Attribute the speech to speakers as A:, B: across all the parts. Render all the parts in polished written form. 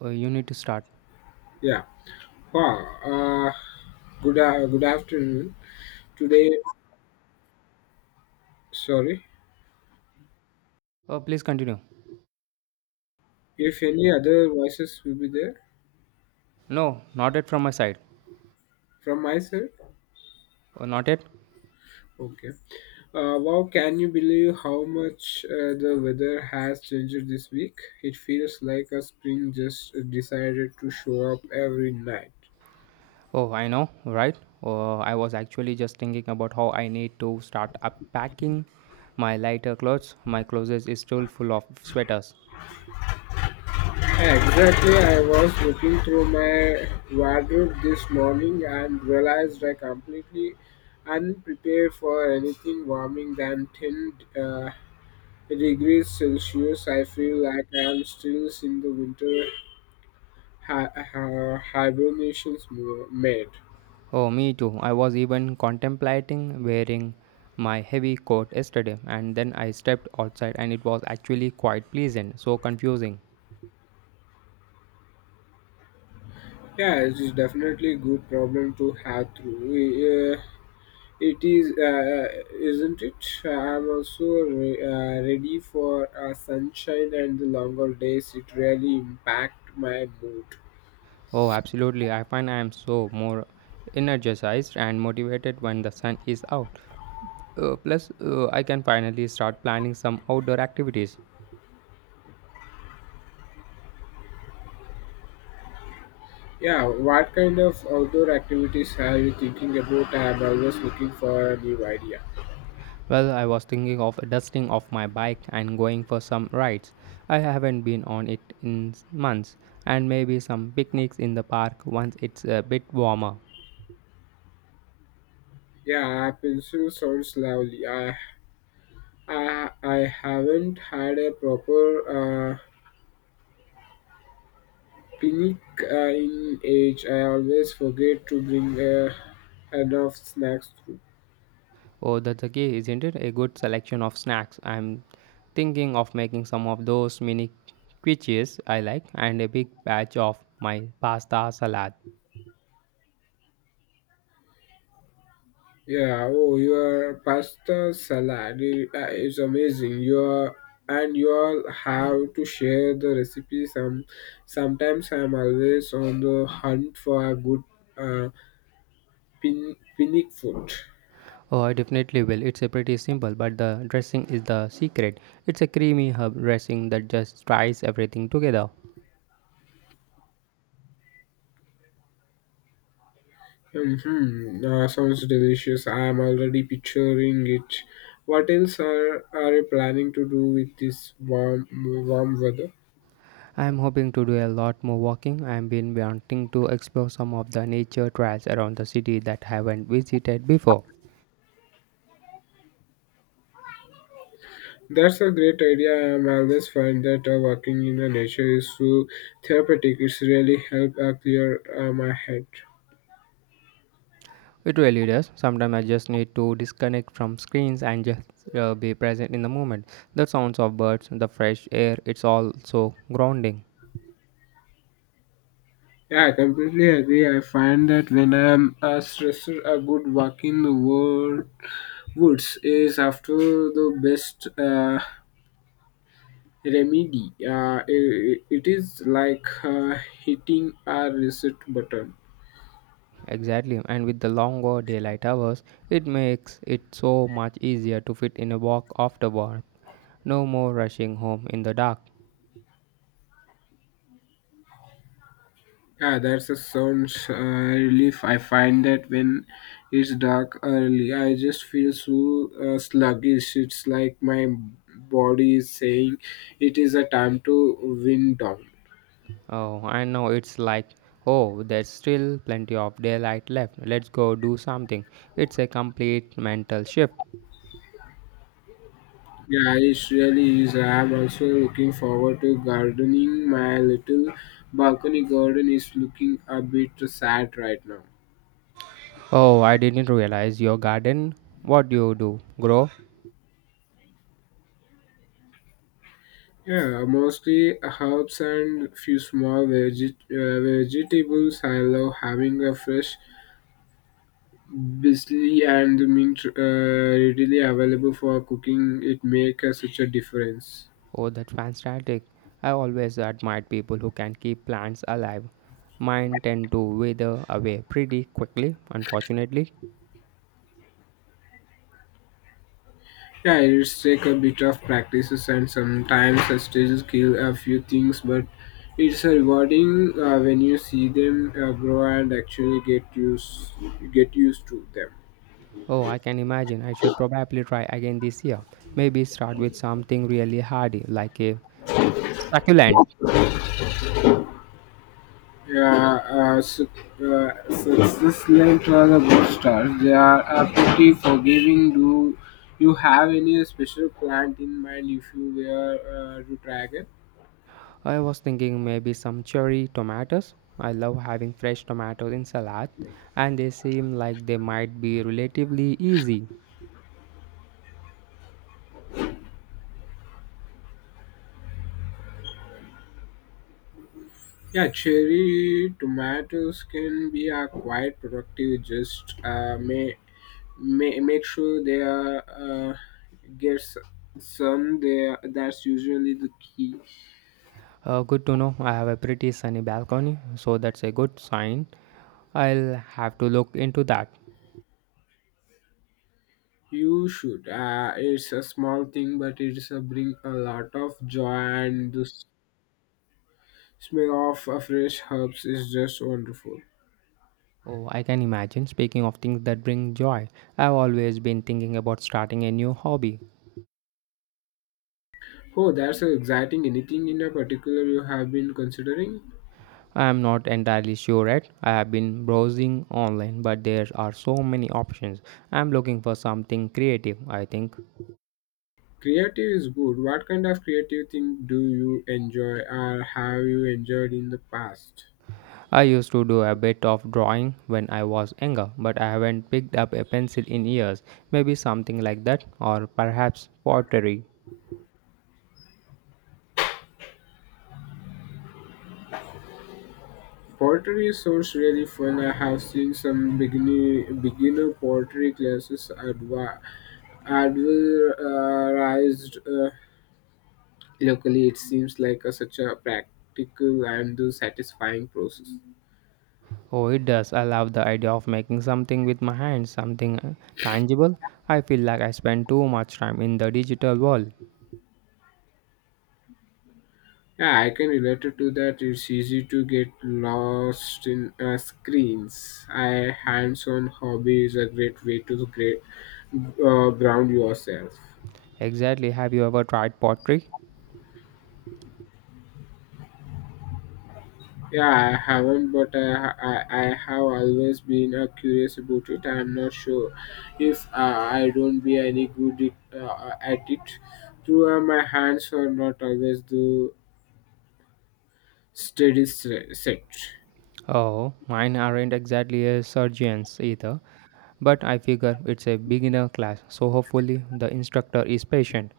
A: You need to start.
B: Yeah. Wow. Uh, Good afternoon. Today, sorry.
A: Oh, please continue.
B: If any other voices will be there
A: No, not yet from my side.
B: from my side.
A: Oh, not yet.
B: Okay. Wow. Can you believe how much the weather has changed this week? It feels like a spring just decided to show up every night.
A: Oh, I know, right? Oh, I was actually just thinking about how I need to start unpacking my lighter clothes. My closet is still full of sweaters.
B: Exactly. I was looking through my wardrobe this morning and realized I completely unprepared for anything warming than thin uh, degrees Celsius, I feel like I am still in the winter hibernations mode.
A: Oh, me too. I was even contemplating wearing my heavy coat yesterday, and then I stepped outside, and it was actually quite pleasant. So confusing.
B: Yeah, it is definitely a good problem to have through. It isn't it? I'm also ready for sunshine and the longer days. It really impact my mood.
A: Oh, absolutely. I find I am so more energized and motivated when the sun is out. Plus, I can finally start planning some outdoor activities.
B: Yeah, what kind of outdoor activities are you thinking about? I'm always looking for a new idea.
A: Well, I was thinking of dusting off my bike and going for some rides. I haven't been on it in months, and maybe some picnics in the park once it's a bit warmer.
B: Yeah, pencil sounds lovely. I haven't had a proper uh, picnic in age. I always forget to bring enough snacks. Through.
A: Oh, that's a key, isn't it? A good selection of snacks. I'm thinking of making some of those mini quiches I like and a big batch of my pasta salad.
B: Yeah. Oh, your pasta salad is amazing. Your and you all have to share the recipe. Sometimes I'm always on the hunt for a good uh, picnic food.
A: Oh, I definitely will. It's a pretty simple, but the dressing is the secret. It's a creamy herb dressing that just ties everything together.
B: Sounds delicious. I am already picturing it. What else are you planning to do with this warm weather?
A: I am hoping to do a lot more walking. I have been wanting to explore some of the nature trails around the city that I haven't visited before.
B: That's a great idea. I am always find that working in the nature is so therapeutic. It's really help clear my head.
A: It really does. Sometimes I just need to disconnect from screens and just be present in the moment. The sounds of birds, the fresh air, it's all so grounding.
B: Yeah, I completely agree. I find that when I am stressed, a good walk in the woods is after the best remedy. It is like hitting a reset button.
A: Exactly, and with the longer daylight hours, it makes it so much easier to fit in a walk after work. No more rushing home in the dark.
B: Yeah, that's a sounds relief. I find that when it's dark early, I just feel so sluggish. It's like my body is saying it is a time to wind down.
A: Oh, I know, it's like, oh, there's still plenty of daylight left. Let's go do something. It's a complete mental shift.
B: Yeah, it really is. I am also looking forward to gardening. My little balcony garden is looking a bit sad right now.
A: Oh, I didn't realize your garden. What do you do? Grow?
B: Yeah, mostly herbs and few small vegetables. I love having a fresh basil and mint readily available for cooking. It makes such a difference.
A: Oh, that's fantastic. I always admired people who can keep plants alive. Mine tend to wither away pretty quickly, unfortunately.
B: Yeah, it's take a bit of practices and sometimes I still kill a few things, but it's rewarding when you see them grow and actually get used to them.
A: Oh, I can imagine. I should probably try again this year. Maybe start with something really hardy, like a succulent.
B: Yeah, success-led travel boosters, they are pretty forgiving. Do you have any special plant in mind if you were to try it?
A: I was thinking maybe some cherry tomatoes. I love having fresh tomatoes in salad, and they seem like they might be relatively easy.
B: Yeah, cherry tomatoes can be quite productive. Just may make sure they are get s- some there. That's usually the key.
A: Good to know. I have a pretty sunny balcony, so that's a good sign. I'll have to look into that.
B: You should. It's a small thing, but it's a bring a lot of joy and the. Smell of fresh herbs is just wonderful.
A: Oh, I can imagine. Speaking of things that bring joy, I've always been thinking about starting a new hobby.
B: Oh, that's so exciting. Anything in a particular you have been considering?
A: I am not entirely sure yet. I have been browsing online, but there are so many options. I am looking for something creative, I think.
B: Creative is good. What kind of creative thing do you enjoy or have you enjoyed in the past?
A: I used to do a bit of drawing when I was younger, but I haven't picked up a pencil in years. Maybe something like that, or perhaps pottery.
B: Pottery sounds really fun. I have seen some beginner pottery classes advertised locally. It seems like a, such a practical and satisfying process.
A: Oh, it does. I love the idea of making something with my hands, something tangible. I feel like I spend too much time in the digital world.
B: Yeah, I can relate it to that. It's easy to get lost in screens. A hands-on hobby is a great way to ground yourself.
A: Exactly. Have you ever tried pottery?
B: Yeah, I haven't, but I have always been curious about it. I'm not sure if I don't be any good at it through my hands or not always the steady set.
A: Oh, mine aren't exactly a surgeon's either, but I figure it's a beginner class, so hopefully the instructor is patient.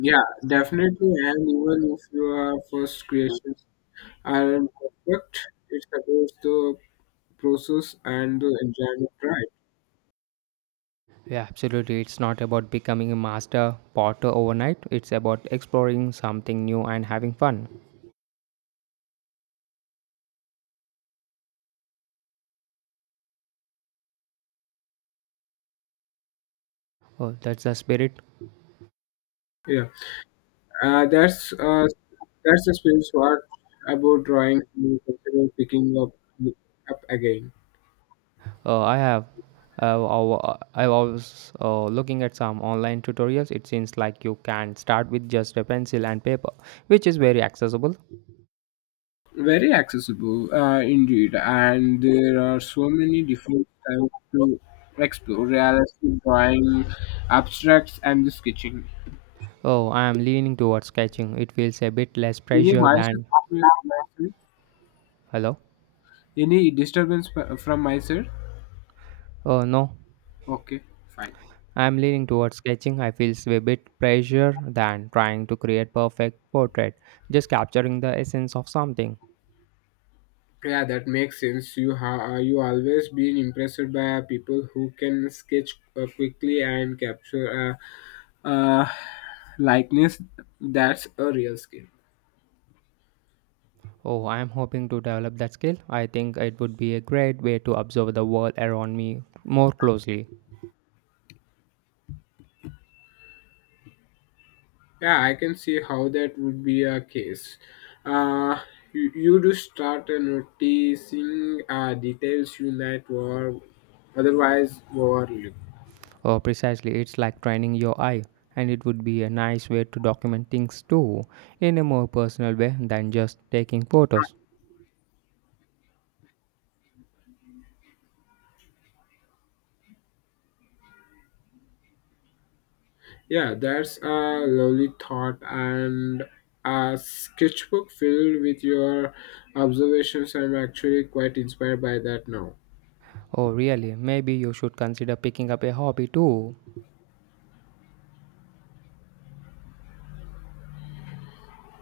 B: Yeah, definitely. And even if you are first creation aren't perfect. It's about the process and the enjoyment, right?
A: Yeah, absolutely. It's not about becoming a master potter overnight, it's about exploring something new and having fun. Oh, that's the spirit.
B: Yeah, uh, that's uh, that's the space part about drawing. You consider picking up again.
A: I have. I was looking at some online tutorials. It seems like you can start with just a pencil and paper, which is very accessible.
B: Very accessible, indeed, and there are so many different types to explore: realistic drawing, abstracts, and the sketching.
A: Oh, I am leaning towards sketching. It feels a bit less
B: Any
A: pressure
B: myself,
A: than... Hello?
B: any disturbance from myself?
A: Oh no,
B: Okay, fine.
A: I'm leaning towards sketching. I feel a bit pressure than trying to create perfect portrait, just capturing the essence of something.
B: Yeah, that makes sense. You always been impressed by people who can sketch quickly and capture uh, uh, likeness. That's a real skill.
A: Oh, I'm hoping to develop that skill. I think it would be a great way to observe the world around me more closely.
B: Yeah, I can see how that would be a case. Uh, you do start noticing details you might were otherwise overlook.
A: Oh, precisely, it's like training your eye, and it would be a nice way to document things too, in a more personal way than just taking photos.
B: Yeah, that's a lovely thought and a sketchbook filled with your observations. I'm actually quite inspired by that now.
A: Oh, really? Maybe you should consider picking up a hobby too.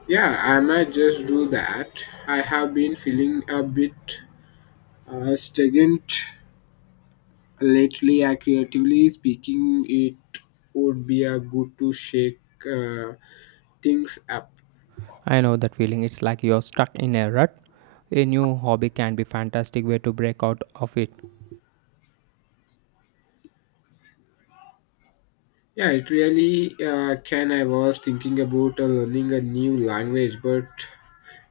B: Yeah, I might just do that. I have been feeling a bit stagnant lately. I creatively speaking, it would be a good to shake uh, things up.
A: I know that feeling. It's like you're stuck in a rut. A new hobby can be fantastic way to break out of it.
B: Yeah, it really can. I was thinking about learning a new language, but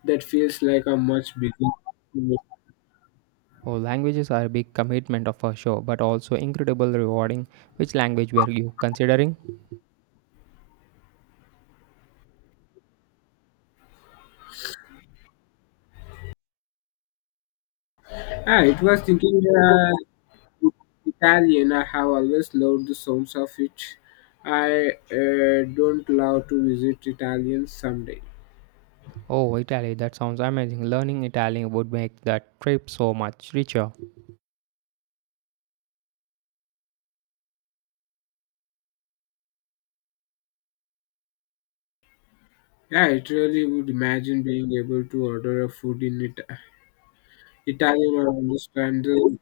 B: that feels like a much bigger.
A: Oh, languages are a big commitment of a show, but also incredible rewarding. Which language were you considering?
B: Ah, it was thinking Italian. I have always loved the sounds of it. I don't love to visit Italian someday.
A: Oh, Italy. That sounds amazing. Learning Italian would make that trip so much richer.
B: Yeah, it really would imagine being able to order a food in Italian or understand the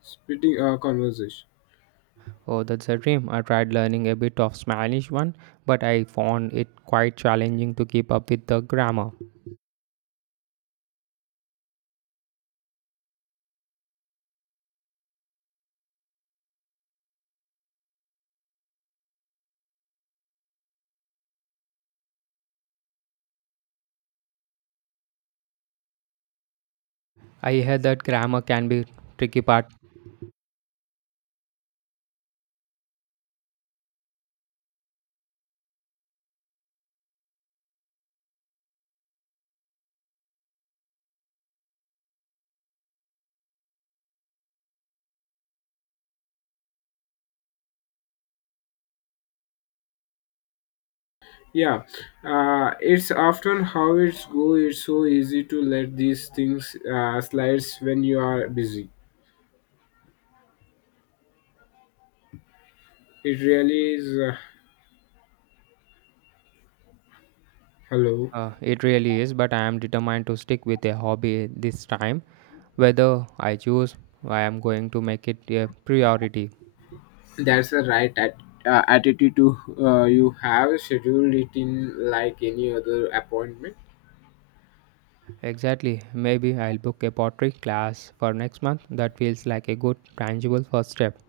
B: spitting conversation.
A: Oh, that's a dream. I tried learning a bit of Spanish one, but I found it quite challenging to keep up with the grammar. I heard that grammar can be tricky part.
B: Yeah, it's often how it's go. It's so easy to let these things slides when you are busy. It really is. Hello,
A: It really is, but I am determined to stick with a hobby this time. Whether I choose, I am going to make it a priority.
B: that's the right attitude to you have scheduled it in like any other appointment.
A: Exactly. Maybe I'll book a pottery class for next month. That feels like a good, tangible first step.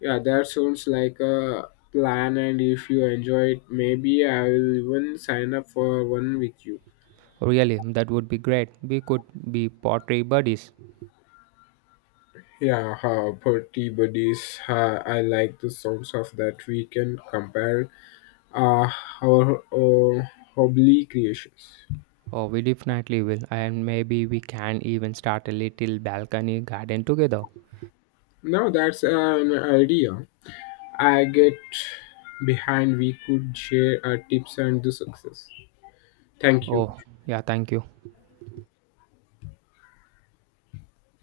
B: Yeah, that sounds like a plan. And if you enjoy it, maybe I will even sign up for one with you.
A: Really, that would be great. We could be pottery buddies.
B: Yeah, party buddies. I like the sounds of that. We can compare uh, our hobby creations.
A: Oh, we definitely will. And maybe we can even start a little balcony garden together.
B: Now that's an idea I get behind. We could share our tips and the success. Thank you.
A: Oh, yeah, thank you.